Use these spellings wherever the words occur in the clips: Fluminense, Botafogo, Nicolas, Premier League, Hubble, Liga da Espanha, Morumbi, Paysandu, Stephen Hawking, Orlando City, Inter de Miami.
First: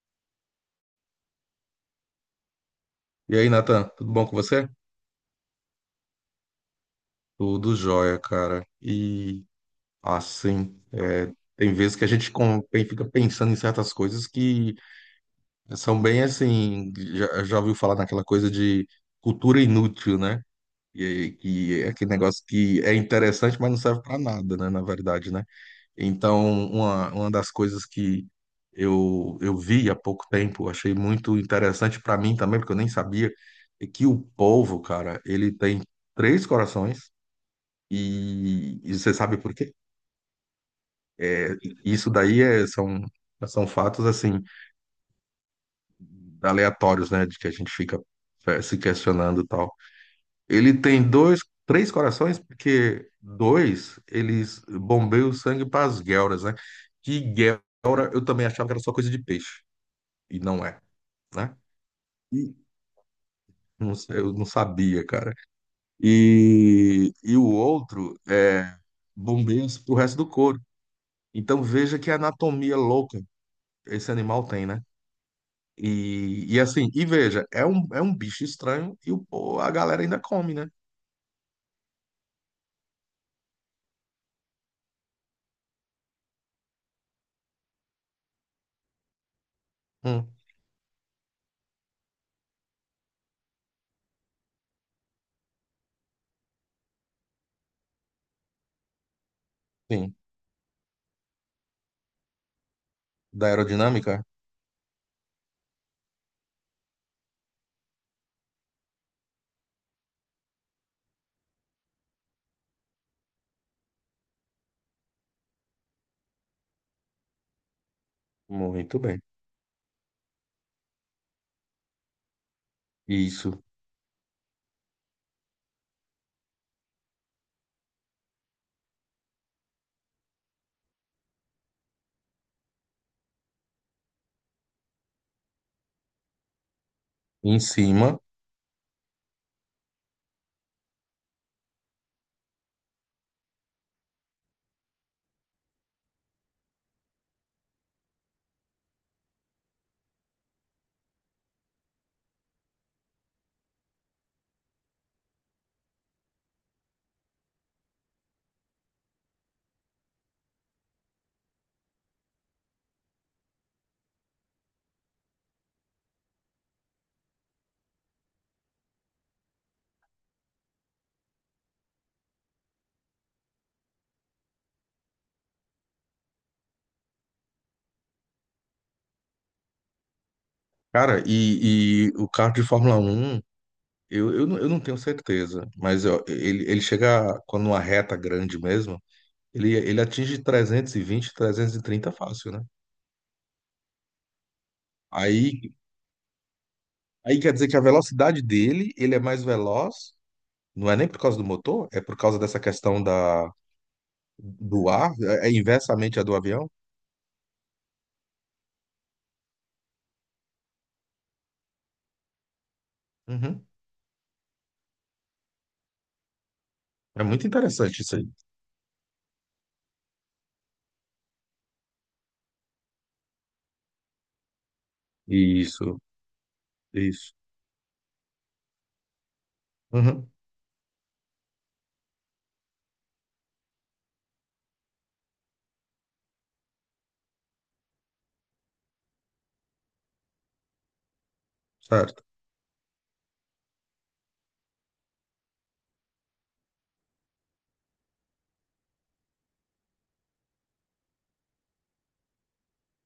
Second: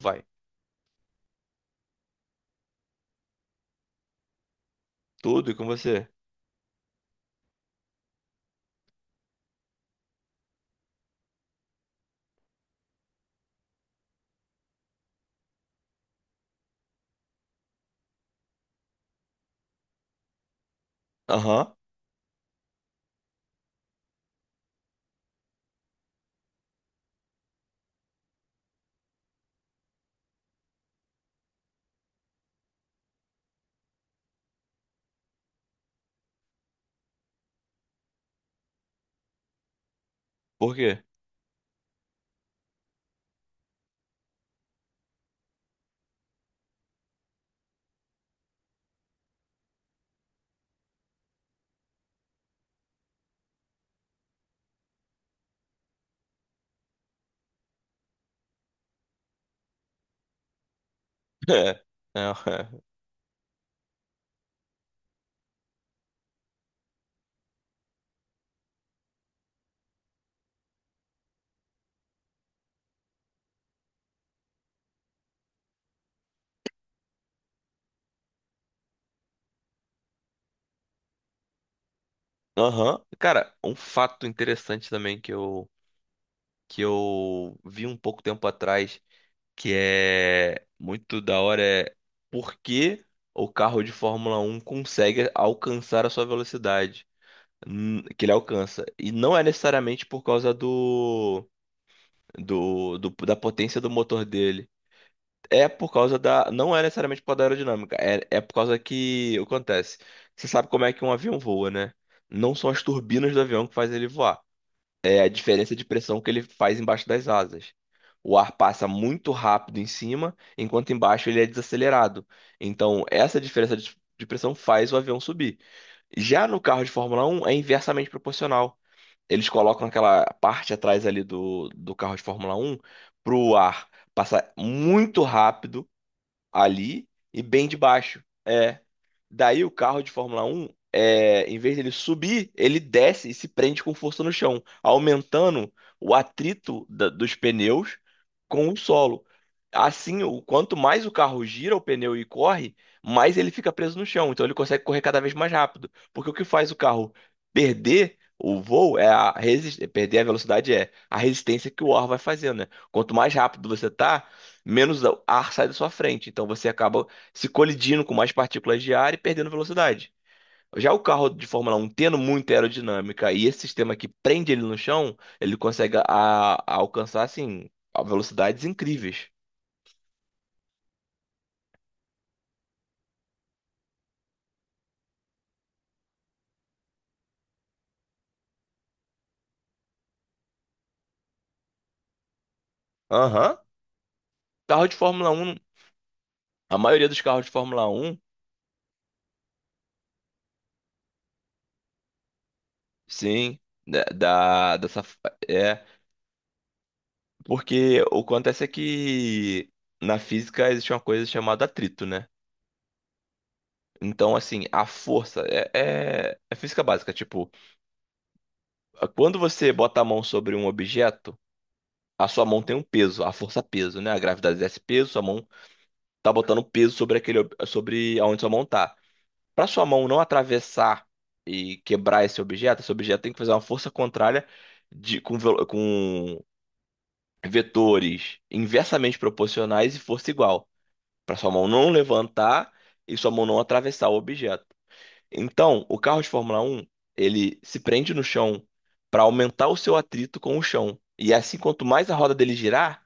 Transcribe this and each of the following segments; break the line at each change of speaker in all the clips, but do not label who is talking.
Vai.
E aí, Nathan, tudo bom com você?
Tudo e com você?
Tudo jóia, cara. E assim, tem vezes que a gente fica pensando em certas coisas que são bem assim. Já ouviu falar naquela coisa de cultura inútil, né? E aí,
Aham.
que é aquele negócio que é interessante, mas não serve para nada, né? Na verdade, né? Então, uma das coisas que eu vi há pouco tempo, achei muito interessante para mim também, porque eu nem sabia, é que o povo, cara, ele tem três corações. E você sabe por quê?
Por quê?
É, isso daí são fatos assim aleatórios, né? De que a gente fica se questionando e tal. Ele tem dois, três corações, porque dois eles bombeiam o sangue para as guelras, né? Que guelra eu também achava que era só coisa de peixe, e não é, né?
É. É,
E
é.
não sei, eu não sabia, cara. E o outro é bombeia pro resto do corpo. Então veja que anatomia louca esse animal tem, né? E assim, e veja, é um bicho estranho e a galera ainda come, né?
Aham. Cara, um fato interessante também que eu vi um pouco tempo atrás, que
Hum,
é muito da hora, é por que o carro de Fórmula um consegue alcançar a sua velocidade que ele alcança. E não é necessariamente
sim.
por causa da
Da
potência do motor
aerodinâmica?
dele. É por causa da. Não é necessariamente por causa da aerodinâmica. É por causa que. O que acontece? Você sabe como é que um avião voa, né? Não são as turbinas do avião que fazem ele voar. É a diferença de pressão que ele faz embaixo das asas. O ar passa
Muito bem.
muito rápido em cima, enquanto embaixo ele é desacelerado. Então, essa
Isso.
diferença de pressão faz o avião subir. Já no carro de Fórmula Um é inversamente proporcional. Eles colocam aquela parte atrás ali do carro de Fórmula Um para o ar passar muito rápido ali e
Em
bem de
cima.
baixo. É. Daí o carro de Fórmula um é, em vez dele subir, ele desce e se prende com força no chão, aumentando o atrito dos pneus com o solo. Assim, o quanto mais o carro gira o pneu e corre, mais ele fica preso no chão. Então ele consegue correr cada vez mais rápido. Porque o que faz o carro perder o voo é a resistência, perder a velocidade é a resistência que o ar vai fazendo, né? Quanto mais rápido você tá, menos ar sai da sua frente. Então você acaba se colidindo com mais partículas de ar e perdendo velocidade. Já o carro de Fórmula Um tendo muita aerodinâmica e esse sistema que prende ele no chão, ele consegue a alcançar assim a velocidades incríveis.
Cara, e o carro de Fórmula 1, eu não tenho certeza, mas ó, ele chega, quando uma reta grande mesmo, ele atinge 300, 320, 330 fácil, né?
Aham. Carro de Fórmula Um?
Aí,
A maioria dos
aí
carros de
quer dizer que a
Fórmula Um,
velocidade dele, ele é mais veloz, não é nem por causa do motor, é por causa dessa questão da.
sim,
Do
dessa
ar? É é
é,
inversamente a do avião?
porque o que acontece é que na física existe uma coisa chamada atrito, né?
Uhum.
Então, assim, a força é física básica.
É muito
Tipo,
interessante isso aí.
quando você bota a mão sobre um objeto, a sua mão tem um peso, a força peso, né? A gravidade exerce peso, sua mão
Isso,
tá botando peso sobre
isso.
sobre aonde sua mão tá. Para sua mão não
Uhum.
atravessar e quebrar esse objeto tem que fazer uma força contrária com vetores inversamente proporcionais e força igual, para sua mão não
Certo.
levantar e sua mão não atravessar o objeto. Então, o carro de Fórmula um ele se prende no chão para aumentar o seu atrito com o chão. E é assim, quanto mais a roda dele girar,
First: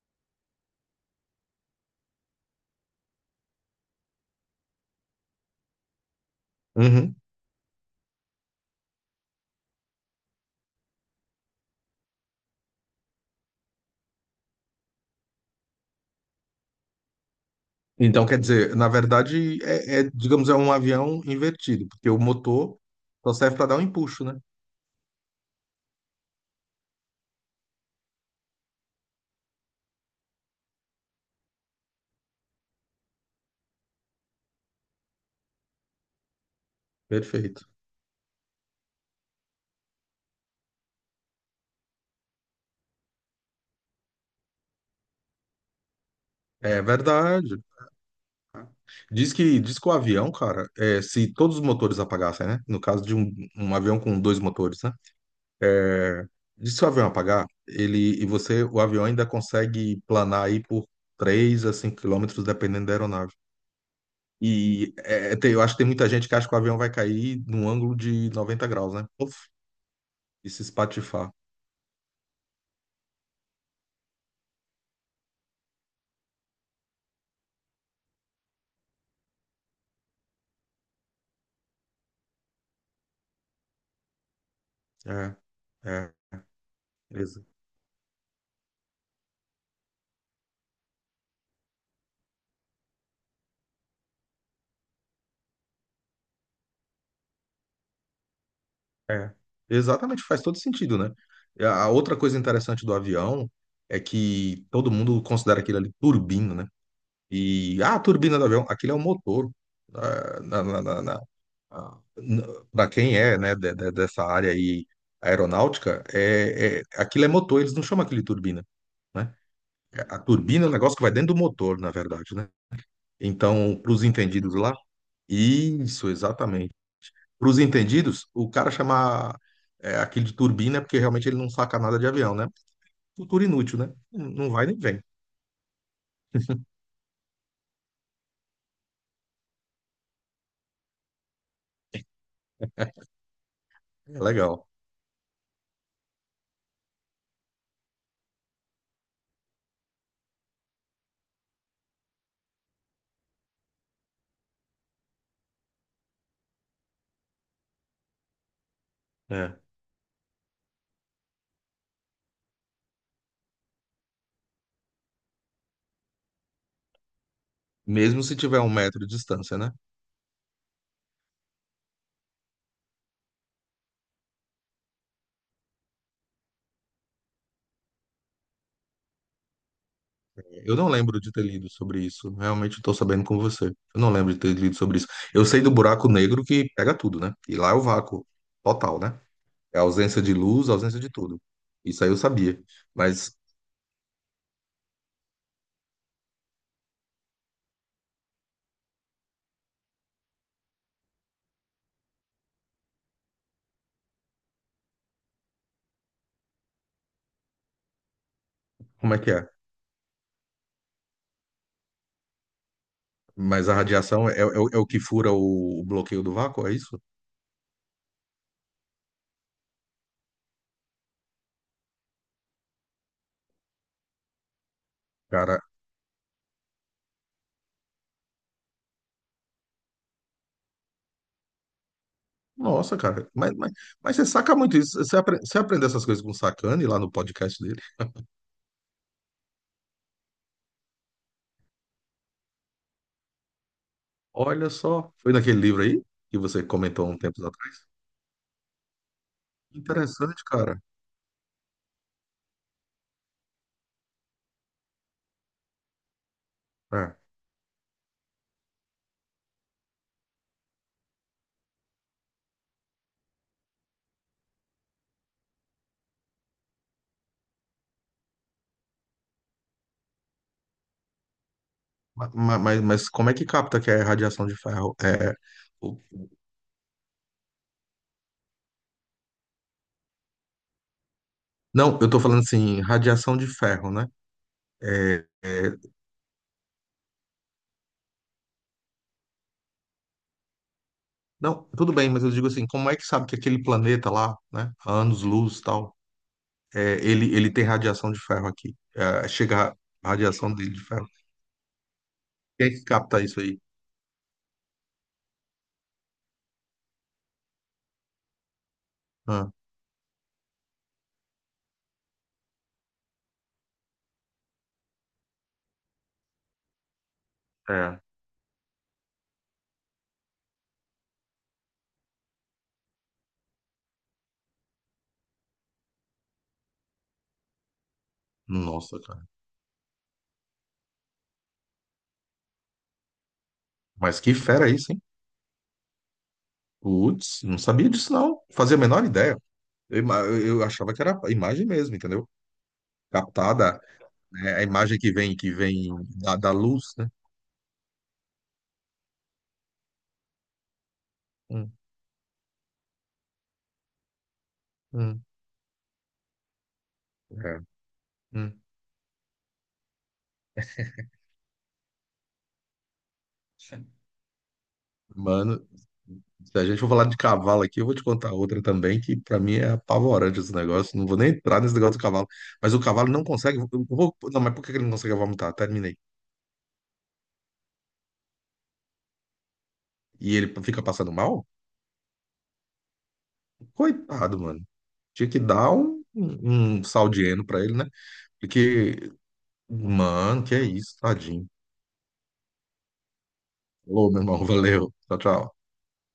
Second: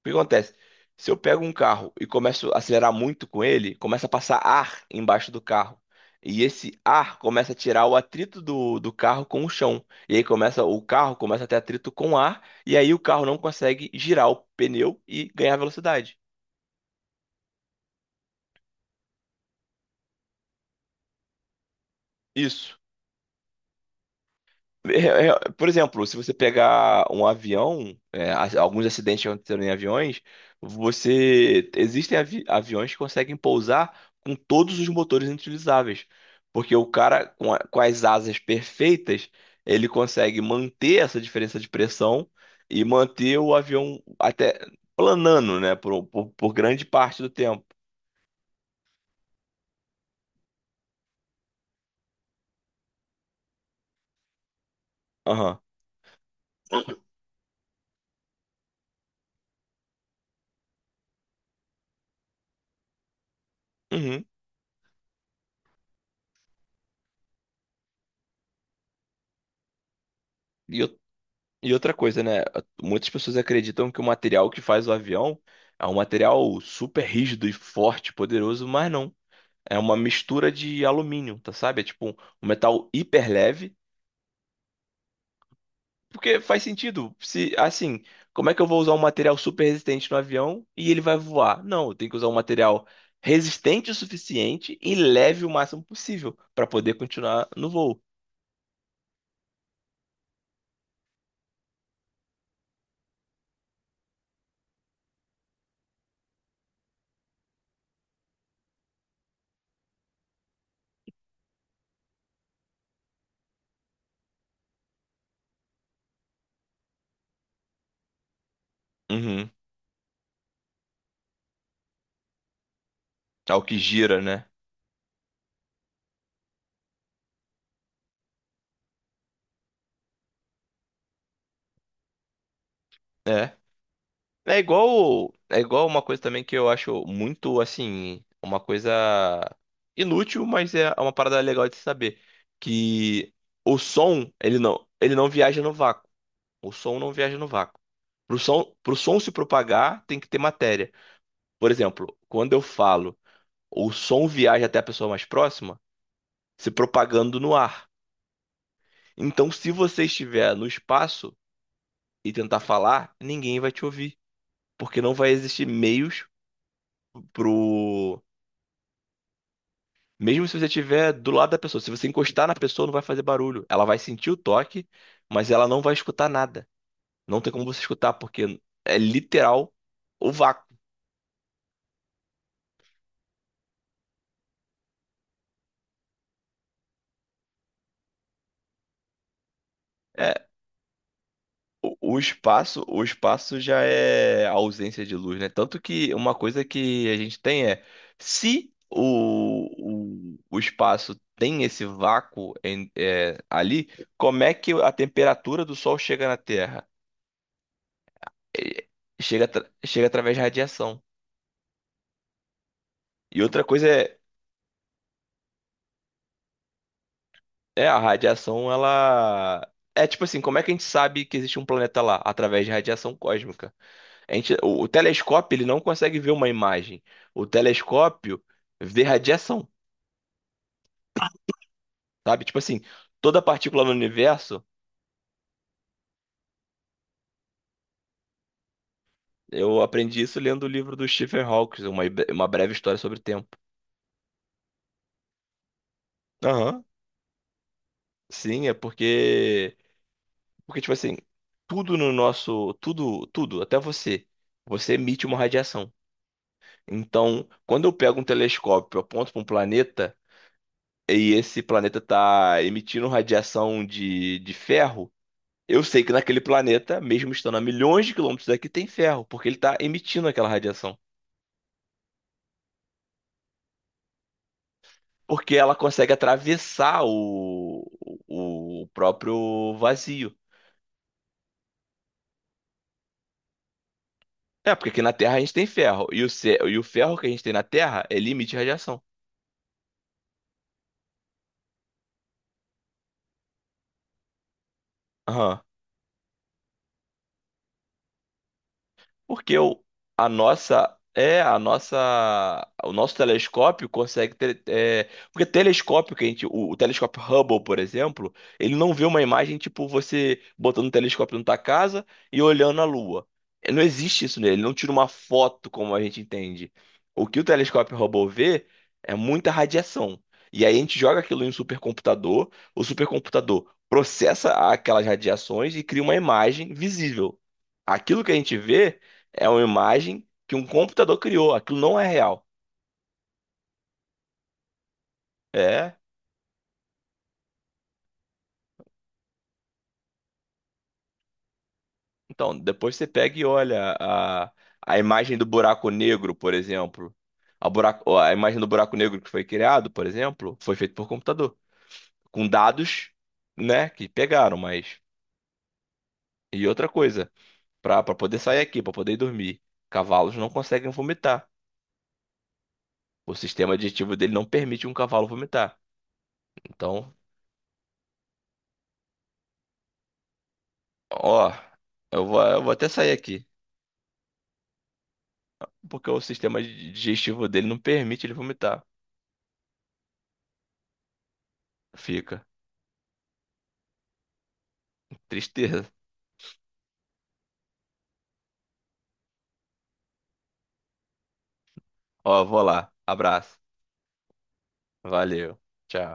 o que acontece? Se eu pego um carro e começo a acelerar muito com ele, começa a passar ar embaixo do carro. E esse
Uhum.
ar começa a tirar o atrito do carro com o chão. E aí começa, o carro começa a ter atrito com o ar, e aí o carro não consegue girar o pneu e ganhar velocidade.
Então, quer dizer, na verdade, digamos, é um avião invertido, porque o motor
Isso.
só serve para dar um empuxo, né?
É, Por exemplo, se você pegar um avião, é, alguns acidentes que aconteceram em aviões, você aviões que conseguem pousar com todos os motores inutilizáveis, porque o cara
Perfeito.
com as asas perfeitas, ele consegue manter essa diferença de pressão e manter o avião até planando, né, por
É
grande parte do
verdade.
tempo.
Diz que o avião, cara, é, se todos os motores apagassem, né? No caso de um avião com dois motores, né?
Aham.
É, diz que se o avião apagar, ele e você, o avião ainda consegue planar aí por 3 a 5 quilômetros, dependendo da aeronave.
Uhum.
E eu acho que tem muita gente que acha que o avião vai cair num ângulo de 90 graus, né? Uf, e se
E eu
espatifar.
E outra coisa, né? Muitas pessoas acreditam que o material que faz o avião é um material super rígido e forte, poderoso, mas não. É uma mistura de alumínio, tá sabe? É tipo um metal hiper leve.
É, é,
Porque faz sentido.
exa-
Se, assim, como é que eu vou usar um material super resistente no avião e ele vai voar? Não, eu tenho que usar um material resistente o suficiente e leve o máximo possível para poder continuar no voo.
é. Exatamente, faz todo sentido, né? E a outra coisa interessante do avião é que todo mundo considera aquilo ali turbina, né? E ah, a turbina do avião, aquilo é o motor. Ah, Na, na, na, na- ah, na- pra quem é, né, dessa área aí aeronáutica, aquilo é motor, eles não chamam aquilo de turbina, né?
Uhum.
A turbina é um negócio que vai dentro do motor, na verdade, né?
É o que
Então, para os
gira, né?
entendidos lá, isso, exatamente. Para os entendidos, o cara chamar aquilo de turbina é porque realmente ele não saca nada de avião, né? Cultura
É.
inútil, né? Não
É
vai nem vem.
igual, é igual uma coisa também que eu acho muito, assim, uma coisa inútil, mas é uma parada legal de se saber, que o
É
som,
legal.
ele não viaja no vácuo. O som não viaja no vácuo. Pro som se propagar, tem que ter matéria. Por exemplo, quando eu falo, o som viaja até a pessoa mais próxima, se propagando no ar. Então,
É.
se você estiver no espaço e tentar falar, ninguém vai te ouvir, porque não vai existir meios pro.
Mesmo se tiver 1 metro de distância, né?
Mesmo se você estiver do lado da pessoa, se você encostar na pessoa, não vai fazer barulho. Ela vai sentir o toque, mas ela não vai escutar nada. Não tem como você escutar, porque é literal o vácuo.
Eu não lembro de ter lido sobre isso. Realmente estou sabendo com você. Eu não lembro de ter lido sobre isso. Eu sei do buraco negro que pega tudo, né? E lá é o vácuo total, né? É a ausência de
É,
luz, a ausência de tudo. Isso aí
o,
eu
o
sabia.
espaço, o
Mas
espaço já é a ausência de luz, né? Tanto que uma coisa que a gente tem é se o espaço tem esse vácuo ali, como é que a temperatura do Sol chega na Terra? É,
como é que
chega,
é?
chega através de radiação. E outra
Mas a
coisa é.
radiação é o que fura o bloqueio do vácuo, é isso?
É, a radiação, ela. É tipo assim, como é que a gente sabe que existe um planeta lá? Através de radiação cósmica. A gente... O telescópio,
Cara,
ele não consegue ver uma imagem. O telescópio vê radiação, sabe? Tipo assim,
nossa, cara.
toda
Mas, mas,
partícula no
mas você saca
universo,
muito isso. Você aprendeu essas coisas com o Sacani lá no podcast dele?
eu aprendi isso lendo o livro do Stephen Hawking, uma breve história sobre o tempo.
Olha só. Foi naquele livro aí que você
Aham.
comentou um tempo atrás?
Sim, é porque.
Interessante, cara.
Porque, tipo assim, tudo no nosso. Tudo, tudo, até você. Você emite uma radiação.
É.
Então, quando eu pego um telescópio, aponto para um planeta e esse planeta está emitindo radiação de ferro, eu sei que naquele planeta, mesmo estando a milhões de quilômetros daqui, tem ferro, porque ele está emitindo aquela radiação.
Mas como é que capta que é radiação de ferro? É,
Porque ela
o-
consegue atravessar o próprio vazio.
não, eu tô falando assim, radiação de ferro, né?
É, porque aqui na
É,
Terra a gente tem
é,
ferro, e e o ferro que a gente tem na Terra, ele emite radiação.
não, tudo bem, mas eu digo assim, como é que sabe que aquele planeta lá, né, a anos-luz e tal, é, ele tem radiação de ferro aqui. É,
Porque
chega
o,
a
a
radiação dele de
nossa
ferro.
é a nossa.
Quem é que
O nosso
capta isso aí?
telescópio consegue ter, é, porque telescópio que a gente o telescópio Hubble, por exemplo, ele não vê uma
Ah,
imagem tipo você botando um telescópio na tua casa e olhando a Lua. É, não existe isso nele, ele não tira uma foto como a gente entende. O que o telescópio
é.
Hubble vê é muita radiação. E aí a gente joga aquilo em um supercomputador, o supercomputador processa aquelas radiações e cria uma imagem visível. Aquilo que a gente
Nossa,
vê
cara.
é uma imagem que um computador criou. Aquilo não é real.
Mas que fera isso, hein?
É.
Putz, não sabia disso, não. Fazia a menor ideia. Eu achava que era a imagem mesmo, entendeu?
Então, depois você pega e
Captada, né? A imagem
a
que vem,
imagem do
que vem
buraco negro,
da
por
luz, né?
exemplo. A imagem do buraco negro que foi criado, por exemplo, foi feito por computador.
Hum,
Com dados, né, que pegaram, mas.
hum,
E outra coisa,
é,
para poder sair
hum.
aqui, para poder ir dormir, cavalos não conseguem vomitar. O sistema digestivo dele não permite um cavalo
Mano,
vomitar.
se a gente for falar
Então,
de cavalo aqui, eu vou te contar outra também, que pra mim é apavorante esse negócio. Não vou nem
ó,
entrar nesse negócio do cavalo.
eu vou
Mas o
até
cavalo
sair
não
aqui.
consegue. Não, mas por que que ele não consegue vomitar? Terminei.
Porque o sistema digestivo dele não permite ele vomitar.
E ele fica passando mal?
Fica.
Coitado, mano. Tinha que dar
Tristeza.
um sal de heno pra ele, né? Porque, mano, que é isso, tadinho.
Ó, vou lá. Abraço.
Falou, meu irmão. Valeu. Tchau, tchau.
Valeu. Tchau.